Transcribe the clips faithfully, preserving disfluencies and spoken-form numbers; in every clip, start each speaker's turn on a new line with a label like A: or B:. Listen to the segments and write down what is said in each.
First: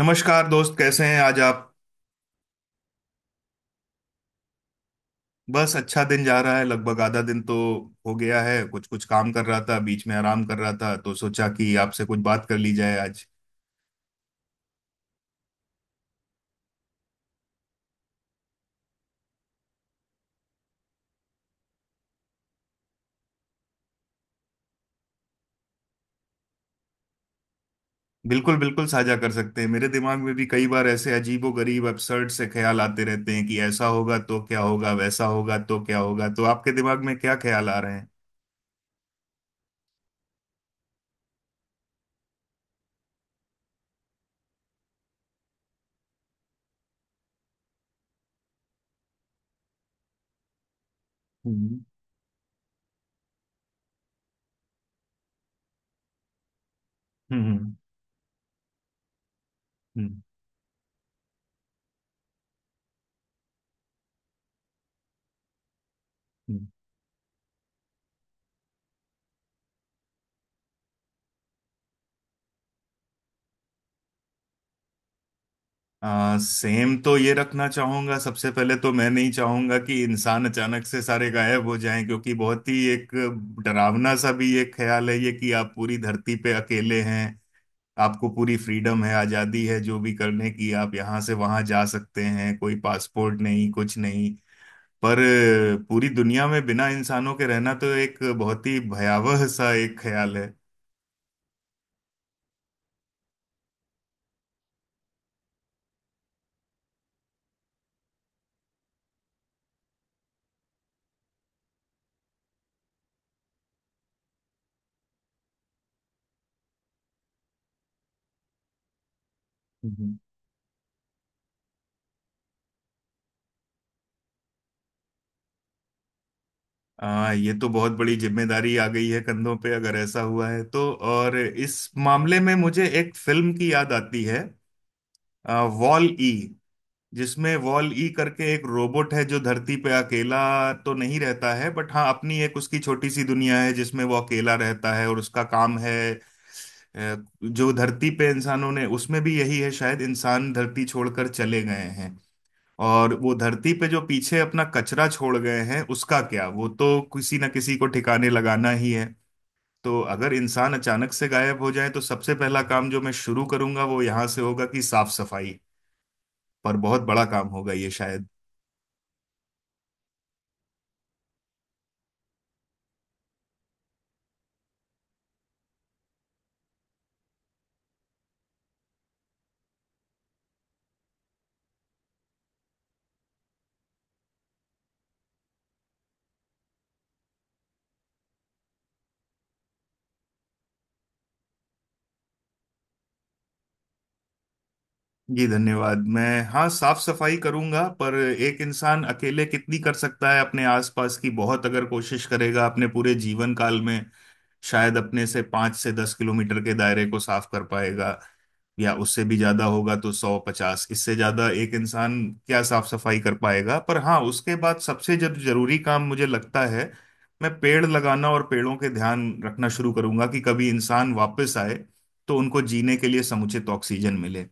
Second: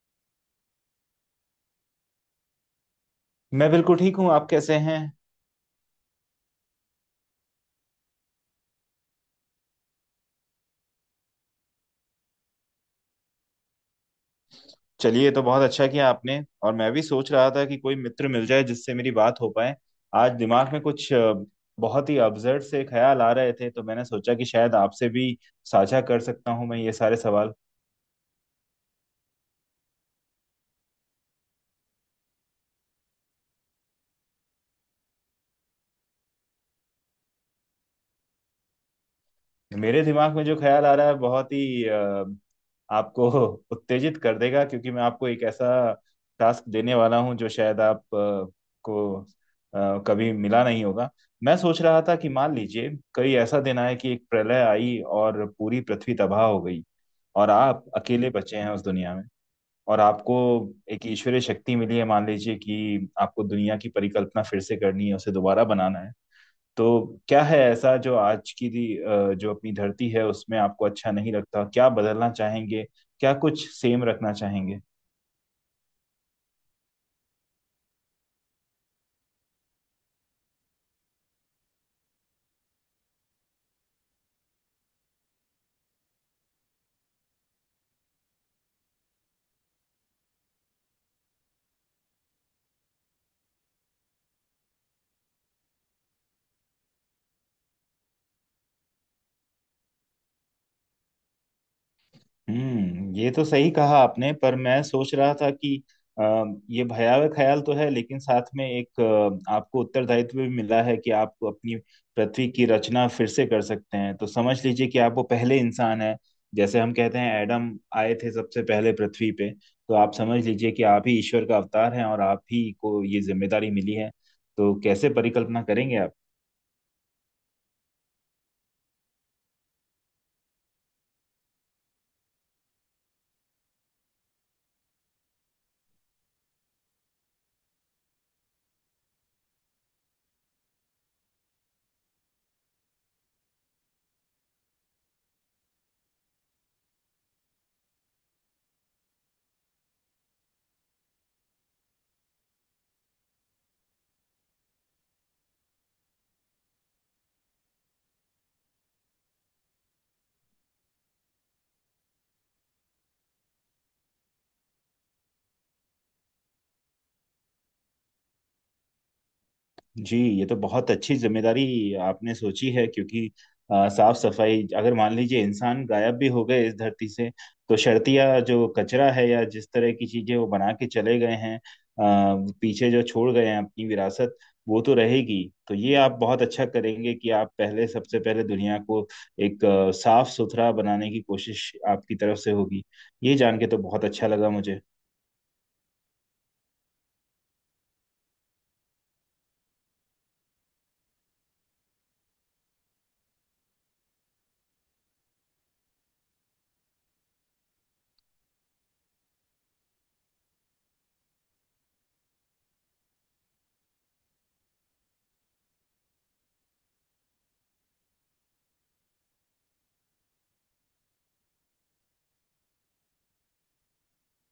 A: नमस्कार दोस्त, कैसे हैं आज आप?
B: मैं बिल्कुल ठीक हूँ। आप कैसे हैं?
A: बस अच्छा दिन जा रहा है, लगभग आधा दिन तो हो गया है। कुछ कुछ काम कर रहा था, बीच में आराम कर रहा था, तो सोचा कि आपसे कुछ बात कर ली जाए आज।
B: चलिए, ये तो बहुत अच्छा किया आपने। और मैं भी सोच रहा था कि कोई मित्र मिल जाए जिससे मेरी बात हो पाए। आज दिमाग में कुछ अ, बहुत ही अब्जर्ड से ख्याल आ रहे थे, तो मैंने सोचा कि शायद आपसे भी साझा कर सकता हूँ मैं ये सारे सवाल।
A: बिल्कुल बिल्कुल, साझा कर सकते हैं। मेरे दिमाग में भी कई बार ऐसे अजीबो गरीब अबसर्ड से ख्याल आते रहते हैं कि ऐसा होगा तो क्या होगा, वैसा होगा तो क्या होगा। तो आपके दिमाग में क्या ख्याल आ रहे हैं?
B: मेरे दिमाग में जो ख्याल आ रहा है बहुत ही अ, आपको उत्तेजित कर देगा, क्योंकि मैं आपको एक ऐसा टास्क देने वाला हूं जो शायद आप अ, को अ, कभी मिला नहीं होगा। मैं
A: हम्म।
B: सोच रहा था कि मान लीजिए कहीं ऐसा दिन आए कि एक प्रलय आई और पूरी पृथ्वी तबाह हो गई, और
A: हम्म।
B: आप अकेले बचे हैं उस दुनिया में, और
A: हम्म।
B: आपको एक ईश्वरीय शक्ति मिली है। मान लीजिए कि आपको दुनिया की परिकल्पना फिर से करनी है, उसे दोबारा बनाना है।
A: हम्म।
B: तो क्या है ऐसा जो आज की दी- अ, जो अपनी धरती है उसमें आपको अच्छा नहीं लगता, क्या बदलना चाहेंगे, क्या कुछ सेम रखना चाहेंगे?
A: आ, सेम तो ये रखना चाहूंगा। सबसे पहले तो मैं नहीं चाहूंगा कि इंसान अचानक से सारे गायब हो जाएं, क्योंकि बहुत ही एक डरावना सा भी एक ख्याल है ये कि आप पूरी धरती पे अकेले हैं। आपको पूरी फ्रीडम है, आजादी है, जो भी करने की। आप यहाँ से वहां जा सकते हैं, कोई पासपोर्ट नहीं, कुछ नहीं। पर अ, पूरी दुनिया में बिना इंसानों के रहना तो एक बहुत ही भयावह सा एक ख्याल है।
B: हम्म, ये तो सही कहा आपने। पर मैं सोच रहा था कि अ, ये भयावह ख्याल तो है, लेकिन साथ में एक अ, आपको उत्तरदायित्व भी मिला है कि आप अपनी पृथ्वी की रचना फिर से कर सकते हैं। तो समझ लीजिए कि आप वो पहले इंसान हैं, जैसे हम कहते हैं एडम आए थे सबसे पहले पृथ्वी पे। तो आप समझ लीजिए कि आप ही ईश्वर का अवतार हैं और आप ही को ये जिम्मेदारी मिली है। तो कैसे परिकल्पना करेंगे आप?
A: आ, ये तो बहुत बड़ी जिम्मेदारी आ गई है कंधों पे, अगर ऐसा हुआ है तो। और इस मामले में मुझे एक फिल्म की याद आती है, वॉल ई। जिसमें वॉल ई करके एक रोबोट है जो धरती पे अकेला तो नहीं रहता है, बट हाँ, अपनी एक उसकी छोटी सी दुनिया है जिसमें वो अकेला रहता है। और उसका काम है अ, जो धरती पे इंसानों ने, उसमें भी यही है शायद, इंसान धरती छोड़कर चले गए हैं। और वो धरती पे जो पीछे अपना कचरा छोड़ गए हैं उसका क्या, वो तो किसी ना किसी को ठिकाने लगाना ही है। तो अगर इंसान अचानक से गायब हो जाए तो सबसे पहला काम जो मैं शुरू करूंगा वो यहाँ से होगा कि साफ सफाई। पर बहुत बड़ा काम होगा ये शायद।
B: जी, ये तो बहुत अच्छी जिम्मेदारी आपने सोची है, क्योंकि अ, साफ सफाई, अगर मान लीजिए इंसान गायब भी हो गए इस धरती से, तो शर्तिया जो कचरा है या जिस तरह की चीजें वो बना के चले गए हैं, अ, पीछे जो छोड़ गए हैं अपनी विरासत, वो तो रहेगी। तो ये आप बहुत अच्छा करेंगे कि आप पहले, सबसे पहले दुनिया को एक अ, साफ सुथरा बनाने की कोशिश आपकी तरफ से होगी। ये जान के तो बहुत अच्छा लगा मुझे।
A: जी धन्यवाद। मैं, हाँ, साफ सफाई करूंगा, पर एक इंसान अकेले कितनी कर सकता है अपने आसपास की। बहुत अगर कोशिश करेगा अपने पूरे जीवन काल में, शायद अपने से पाँच से दस किलोमीटर के दायरे को साफ कर पाएगा। या उससे भी ज्यादा होगा तो सौ पचास, इससे ज्यादा एक इंसान क्या साफ सफाई कर पाएगा। पर हाँ, उसके बाद सबसे जर, जरूरी काम, मुझे लगता है, मैं पेड़ लगाना और पेड़ों के ध्यान रखना शुरू करूंगा कि कभी इंसान वापस आए तो उनको जीने के लिए समुचित ऑक्सीजन मिले।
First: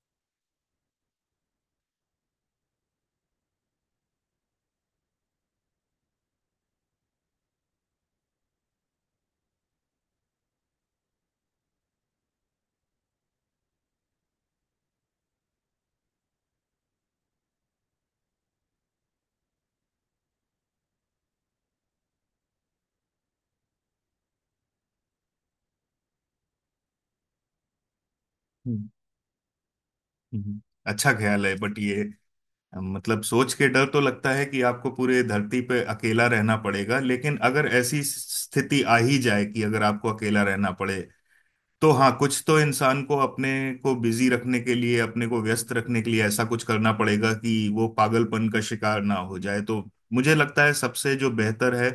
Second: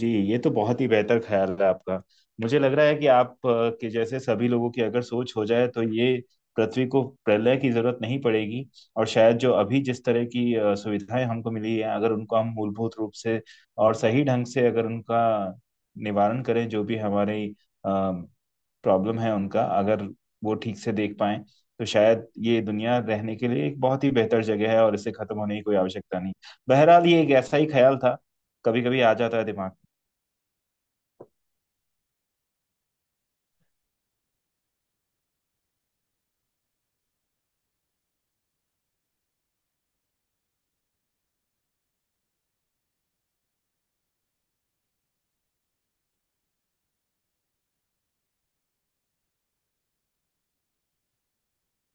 B: जी, ये तो बहुत ही बेहतर ख्याल है आपका। मुझे लग रहा है कि आप अ, के जैसे सभी लोगों की अगर सोच हो जाए तो ये पृथ्वी को प्रलय की जरूरत नहीं पड़ेगी। और शायद जो अभी जिस तरह की अ, सुविधाएं हमको मिली हैं, अगर उनको हम मूलभूत रूप से और सही ढंग से, अगर उनका निवारण करें, जो भी हमारी प्रॉब्लम है उनका अगर वो ठीक से देख पाएं, तो शायद ये दुनिया रहने के लिए एक बहुत ही बेहतर जगह है और इसे खत्म होने की कोई आवश्यकता नहीं। बहरहाल, ये एक ऐसा ही ख्याल था, कभी
A: हम्म।
B: कभी आ जाता है दिमाग।
A: हम्म। अच्छा ख्याल है, बट ये, मतलब सोच के डर तो लगता है कि आपको पूरे धरती पे अकेला रहना पड़ेगा। लेकिन अगर ऐसी स्थिति आ ही जाए कि अगर आपको अकेला रहना पड़े, तो हाँ, कुछ तो इंसान को अपने को बिजी रखने के लिए, अपने को व्यस्त रखने के लिए ऐसा कुछ करना पड़ेगा कि वो पागलपन का शिकार ना हो जाए। तो मुझे लगता है सबसे जो बेहतर है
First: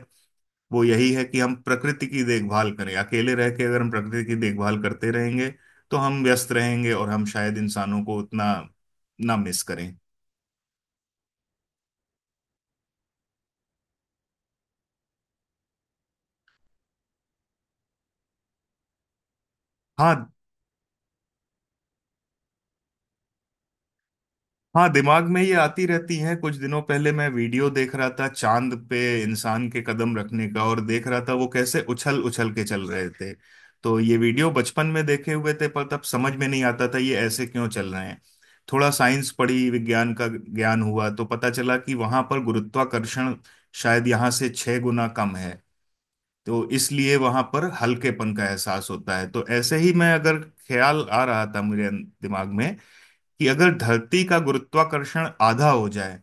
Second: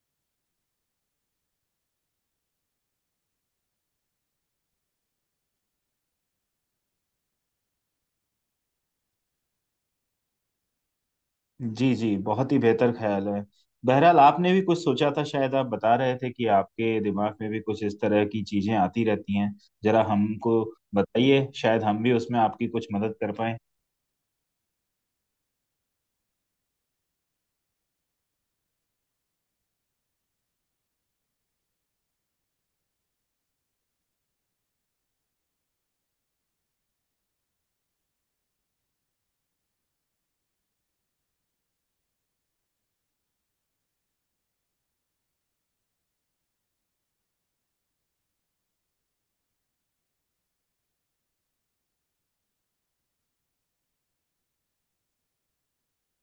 A: वो यही है कि हम प्रकृति की देखभाल करें। अकेले रह के अगर हम प्रकृति की देखभाल करते रहेंगे तो हम व्यस्त रहेंगे और हम शायद इंसानों को उतना ना मिस करें।
B: जी जी, बहुत ही बेहतर ख्याल है। बहरहाल, आपने भी कुछ सोचा था, शायद आप बता रहे थे कि आपके दिमाग में भी कुछ इस तरह की चीजें आती रहती हैं। जरा
A: हाँ।
B: हमको बताइए, शायद हम भी उसमें आपकी कुछ मदद कर पाए।
A: हाँ, दिमाग में ये आती रहती है। कुछ दिनों पहले मैं वीडियो देख रहा था चांद पे इंसान के कदम रखने का, और देख रहा था वो कैसे उछल उछल के चल रहे थे। तो ये वीडियो बचपन में देखे हुए थे पर तब समझ में नहीं आता था ये ऐसे क्यों चल रहे हैं। थोड़ा साइंस पढ़ी, विज्ञान का ज्ञान हुआ तो पता चला कि वहां पर गुरुत्वाकर्षण शायद यहाँ से छह गुना कम है। तो इसलिए वहां पर हल्केपन का एहसास होता है। तो ऐसे ही मैं, अगर ख्याल आ रहा था मेरे दिमाग में कि अगर धरती का गुरुत्वाकर्षण आधा हो जाए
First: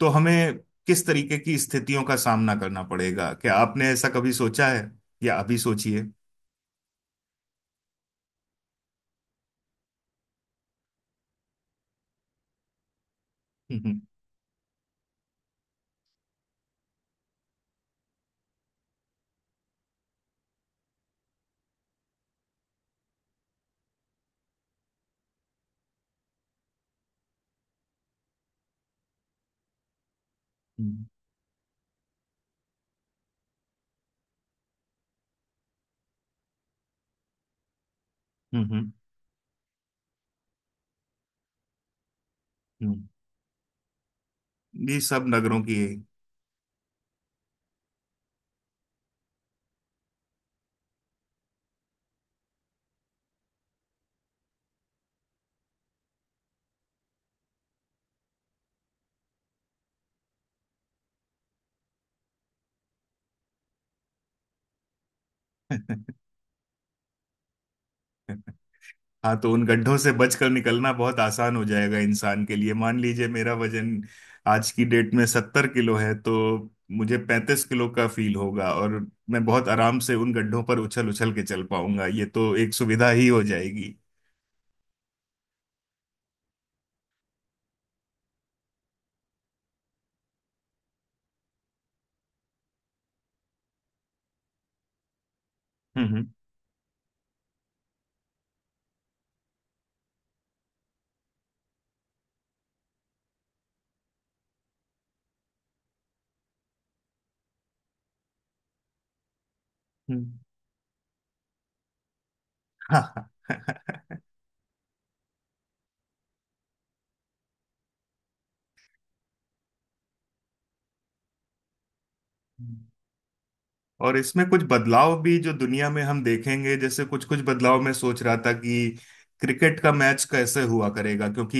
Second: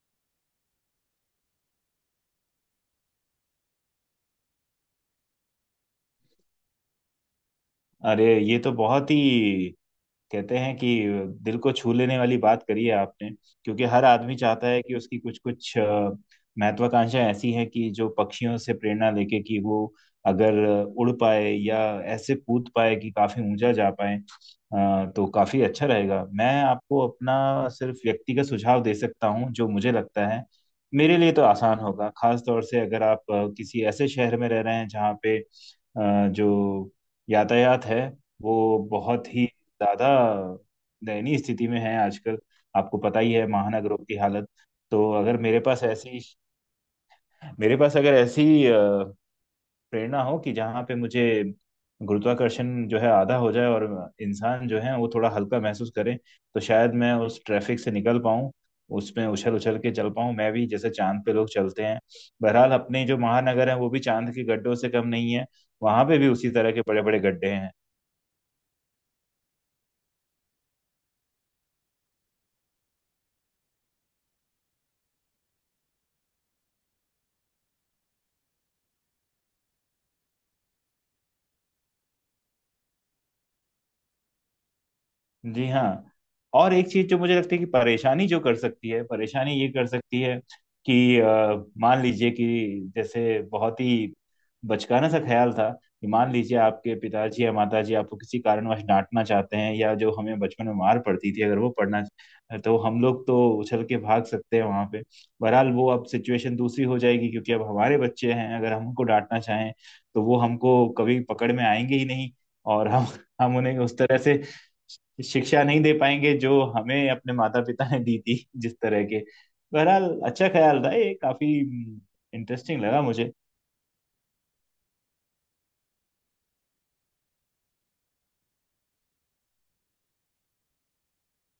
A: तो हमें किस तरीके की स्थितियों का सामना करना पड़ेगा? क्या आपने ऐसा कभी सोचा है? या अभी सोचिए।
B: अरे, ये तो बहुत ही, कहते हैं कि दिल को छू लेने वाली बात करी है आपने। क्योंकि
A: हम्म।
B: हर आदमी चाहता है कि उसकी कुछ कुछ महत्वाकांक्षाएं ऐसी हैं कि जो पक्षियों से प्रेरणा लेके कि वो अगर उड़ पाए या ऐसे कूद पाए कि काफी ऊंचा जा पाए, अ, तो काफी अच्छा रहेगा। मैं आपको अपना सिर्फ व्यक्तिगत सुझाव दे सकता हूँ, जो मुझे लगता है
A: हम्म।
B: मेरे लिए तो आसान होगा। खास तौर से अगर आप अ, किसी ऐसे शहर में रह रहे हैं जहाँ पे अ, जो यातायात है वो
A: हम्म। हम्म।
B: बहुत ही ज्यादा दयनीय स्थिति में है आजकल, आपको
A: हम्म।
B: पता ही है महानगरों की हालत।
A: ये
B: तो
A: सब
B: अगर मेरे
A: नगरों की
B: पास
A: है।
B: ऐसी, मेरे पास अगर ऐसी अ, प्रेरणा हो कि जहाँ पे मुझे गुरुत्वाकर्षण जो है आधा हो जाए और इंसान जो है वो थोड़ा हल्का महसूस करे, तो शायद मैं उस ट्रैफिक से निकल पाऊँ, उसमें उछल उछल के चल पाऊँ मैं भी जैसे चांद पे लोग चलते हैं। बहरहाल, अपने जो महानगर है वो भी चांद के गड्ढों से कम नहीं है, वहां पे भी उसी तरह के बड़े बड़े गड्ढे हैं।
A: हाँ, तो उन गड्ढों से बचकर निकलना बहुत आसान हो जाएगा इंसान के लिए। मान लीजिए मेरा वजन आज की डेट में सत्तर किलो है, तो मुझे पैंतीस किलो का फील होगा और मैं बहुत आराम से उन गड्ढों पर उछल उछल के चल पाऊंगा। ये तो एक सुविधा ही हो जाएगी।
B: जी हाँ। और एक चीज जो मुझे लगती है कि परेशानी जो कर सकती है, परेशानी ये कर सकती है कि अ, मान लीजिए कि, जैसे बहुत ही बचकाना सा ख्याल था
A: हम्म।
B: कि,
A: हम्म।
B: मान लीजिए आपके पिताजी या माताजी आपको किसी कारणवश डांटना चाहते हैं, या जो हमें बचपन में मार पड़ती थी, अगर वो पड़ना, तो हम लोग तो उछल के भाग सकते हैं वहां पे। बहरहाल, वो अब सिचुएशन दूसरी हो जाएगी, क्योंकि अब हमारे बच्चे हैं। अगर हम उनको डांटना चाहें, तो वो
A: हम्म।
B: हमको कभी पकड़ में आएंगे ही नहीं, और
A: हाँ
B: हम
A: हाँ।
B: हम उन्हें उस तरह से शिक्षा नहीं दे पाएंगे जो हमें अपने माता पिता ने दी थी, जिस तरह के। बहरहाल, अच्छा ख्याल था ये, काफी इंटरेस्टिंग
A: हम्म।
B: लगा मुझे।
A: और इसमें कुछ बदलाव भी जो दुनिया में हम देखेंगे, जैसे कुछ कुछ बदलाव मैं सोच रहा था कि क्रिकेट का मैच कैसे हुआ करेगा, क्योंकि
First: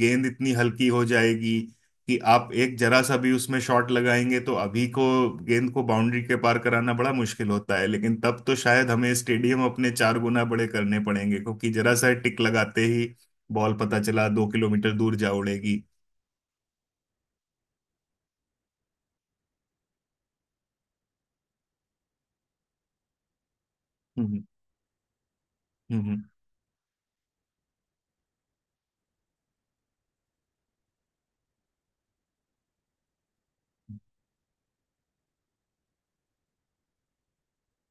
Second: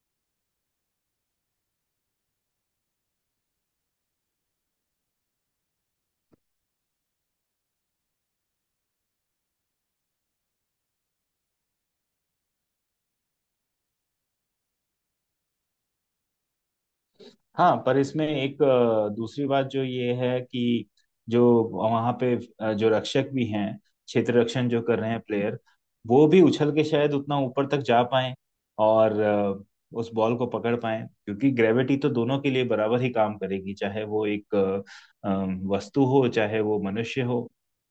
A: गेंद इतनी हल्की हो जाएगी कि आप एक जरा सा भी उसमें शॉट लगाएंगे। तो अभी को गेंद को बाउंड्री के पार कराना बड़ा मुश्किल होता है, लेकिन तब तो शायद हमें स्टेडियम अपने चार गुना बड़े करने पड़ेंगे, क्योंकि जरा सा टिक लगाते ही बॉल पता चला दो किलोमीटर दूर जा उड़ेगी।
B: हाँ, पर इसमें एक अ, दूसरी बात जो ये है कि, जो वहाँ पे अ, जो रक्षक भी हैं, क्षेत्र
A: हम्म।
B: रक्षण जो कर रहे हैं प्लेयर,
A: हम्म।
B: वो भी उछल के शायद उतना ऊपर तक जा पाए और अ, उस बॉल को पकड़ पाए, क्योंकि ग्रेविटी तो दोनों के लिए बराबर ही काम करेगी, चाहे वो एक अ, अम, वस्तु हो, चाहे वो मनुष्य हो।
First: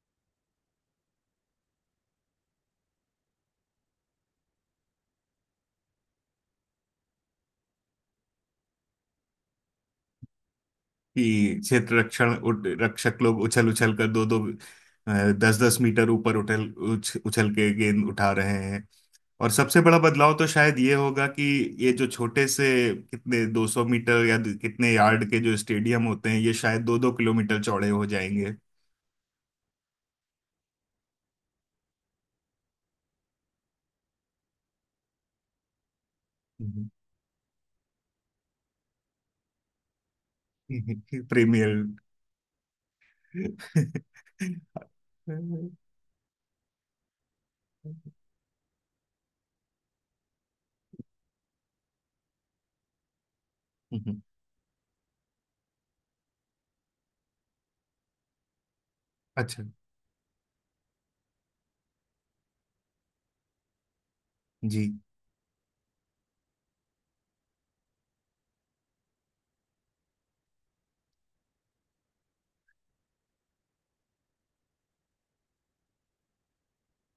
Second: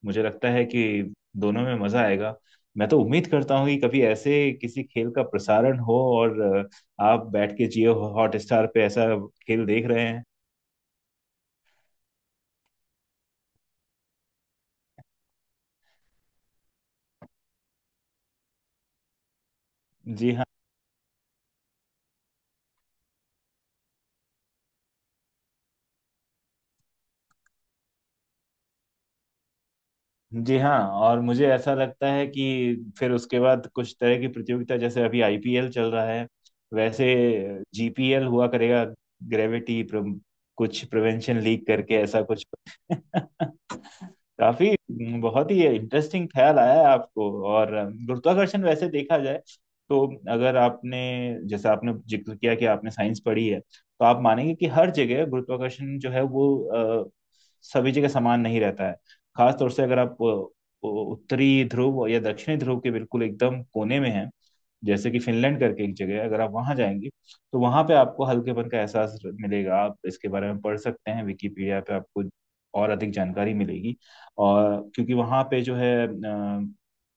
B: मुझे लगता है कि दोनों में मजा आएगा। मैं तो उम्मीद करता हूँ कि कभी ऐसे किसी खेल का प्रसारण हो और आप बैठ के जियो हॉटस्टार पे ऐसा खेल देख रहे हैं।
A: कि क्षेत्र रक्षण उठ- रक्षक लोग उछल उछल कर दो दो, दस दस मीटर ऊपर उठल उछ, उछल के गेंद उठा रहे हैं। और सबसे बड़ा
B: जी
A: बदलाव
B: हाँ,
A: तो शायद ये होगा कि ये जो छोटे से कितने दो सौ मीटर या कितने यार्ड के जो स्टेडियम होते हैं, ये शायद दो दो किलोमीटर चौड़े हो जाएंगे।
B: जी हाँ। और मुझे ऐसा लगता है कि फिर उसके बाद कुछ तरह की प्रतियोगिता, जैसे अभी आई पी एल चल रहा है,
A: हम्म।
B: वैसे जी पी एल हुआ करेगा, ग्रेविटी प्र, कुछ प्रिवेंशन लीग
A: प्रीमियर।
B: करके ऐसा कुछ। काफी, बहुत ही इंटरेस्टिंग ख्याल आया है आपको। और गुरुत्वाकर्षण, वैसे देखा जाए तो, अगर आपने, जैसे आपने जिक्र किया कि आपने साइंस पढ़ी है, तो आप मानेंगे कि हर जगह गुरुत्वाकर्षण जो है वो अ, सभी जगह समान नहीं रहता है। खास
A: अच्छा।
B: तौर से अगर आप अ, उत्तरी ध्रुव या दक्षिणी ध्रुव के बिल्कुल एकदम कोने में हैं,
A: जी।
B: जैसे कि फिनलैंड करके एक जगह है, अगर आप वहां जाएंगे, तो वहां पे आपको हल्केपन का एहसास मिलेगा। आप इसके बारे में पढ़ सकते हैं, विकिपीडिया पे आपको और अधिक जानकारी मिलेगी। और क्योंकि वहां पे जो है अ,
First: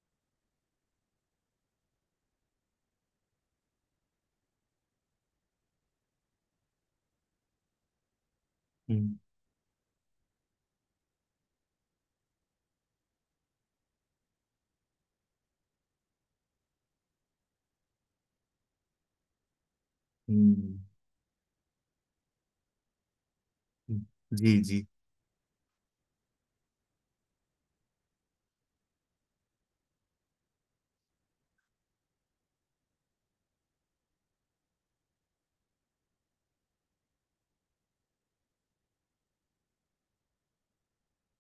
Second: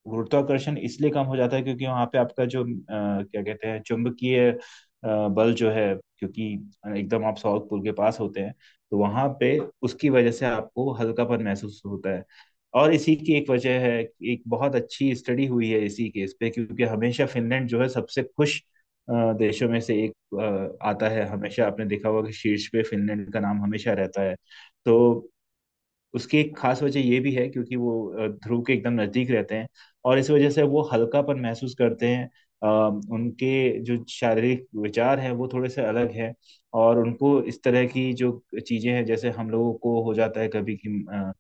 B: गुरुत्वाकर्षण इसलिए कम हो जाता है, क्योंकि वहां पे आपका जो अ, क्या कहते हैं, चुंबकीय अ, बल जो है, क्योंकि एकदम आप साउथ पोल के पास होते हैं, तो
A: हम्म।
B: वहां पे उसकी वजह से आपको हल्कापन महसूस होता है। और इसी की एक वजह है कि एक बहुत अच्छी स्टडी हुई है इसी केस पे, क्योंकि हमेशा फिनलैंड जो है सबसे खुश अ, देशों में से एक
A: हम्म।
B: अ, आता है। हमेशा आपने देखा होगा कि शीर्ष पे फिनलैंड का नाम हमेशा रहता है।
A: जी। जी।
B: तो उसकी एक खास वजह ये भी है, क्योंकि वो अ, ध्रुव के एकदम नजदीक रहते हैं, और इस वजह से वो हल्कापन महसूस करते हैं। अ, उनके जो शारीरिक विचार हैं वो थोड़े से अलग हैं, और उनको इस तरह की जो चीजें हैं जैसे हम लोगों को हो जाता है कभी कि अ,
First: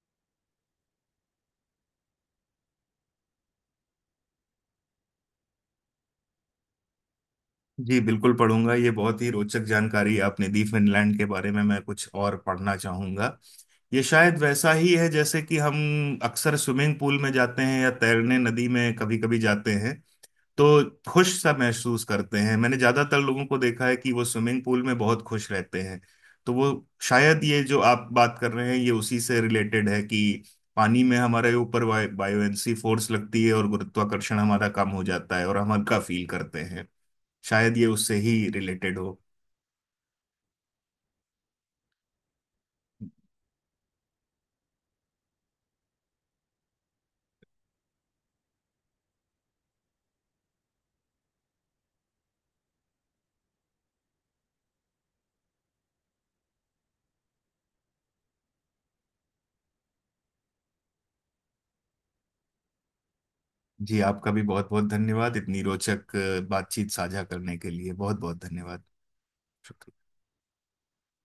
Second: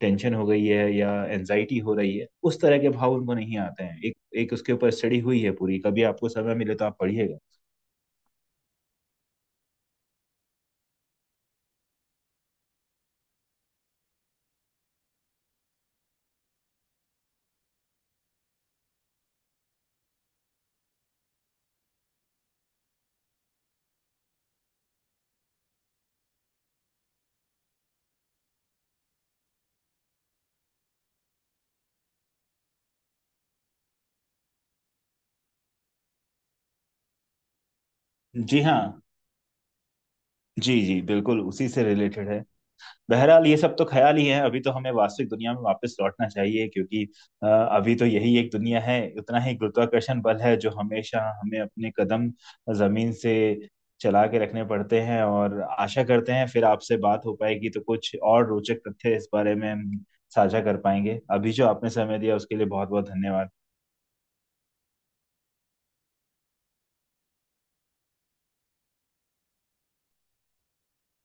B: टेंशन हो गई है या एनजाइटी हो रही है, उस तरह के भाव उनको नहीं आते हैं। एक एक उसके ऊपर स्टडी हुई है पूरी, कभी आपको समय मिले तो आप पढ़िएगा।
A: जी बिल्कुल पढ़ूंगा। ये बहुत ही रोचक जानकारी आपने दी फिनलैंड के बारे में। मैं कुछ और पढ़ना चाहूंगा। ये शायद वैसा ही है जैसे कि हम अक्सर स्विमिंग पूल में जाते हैं या तैरने नदी में कभी कभी जाते हैं तो खुश सा महसूस करते हैं। मैंने ज्यादातर लोगों को देखा है कि वो स्विमिंग पूल में बहुत खुश रहते हैं। तो वो, शायद ये जो आप बात कर रहे हैं ये उसी से रिलेटेड है कि पानी में हमारे ऊपर बायोएंसी फोर्स लगती है और गुरुत्वाकर्षण हमारा कम हो जाता है और हम हल्का फील करते हैं। शायद ये उससे ही
B: जी हाँ,
A: रिलेटेड हो।
B: जी जी बिल्कुल उसी से रिलेटेड है। बहरहाल, ये सब तो ख्याल ही है, अभी तो हमें वास्तविक दुनिया में वापस लौटना चाहिए, क्योंकि अ, अभी तो यही एक दुनिया है, उतना ही गुरुत्वाकर्षण बल है, जो हमेशा हमें अपने कदम जमीन से चला के रखने पड़ते हैं। और आशा करते हैं फिर आपसे बात हो पाएगी, तो कुछ और रोचक तथ्य इस बारे में हम साझा कर पाएंगे। अभी जो आपने समय दिया उसके लिए बहुत बहुत धन्यवाद।
A: जी आपका भी बहुत बहुत धन्यवाद। इतनी रोचक अ, बातचीत साझा करने के लिए बहुत बहुत धन्यवाद। शुक्रिया।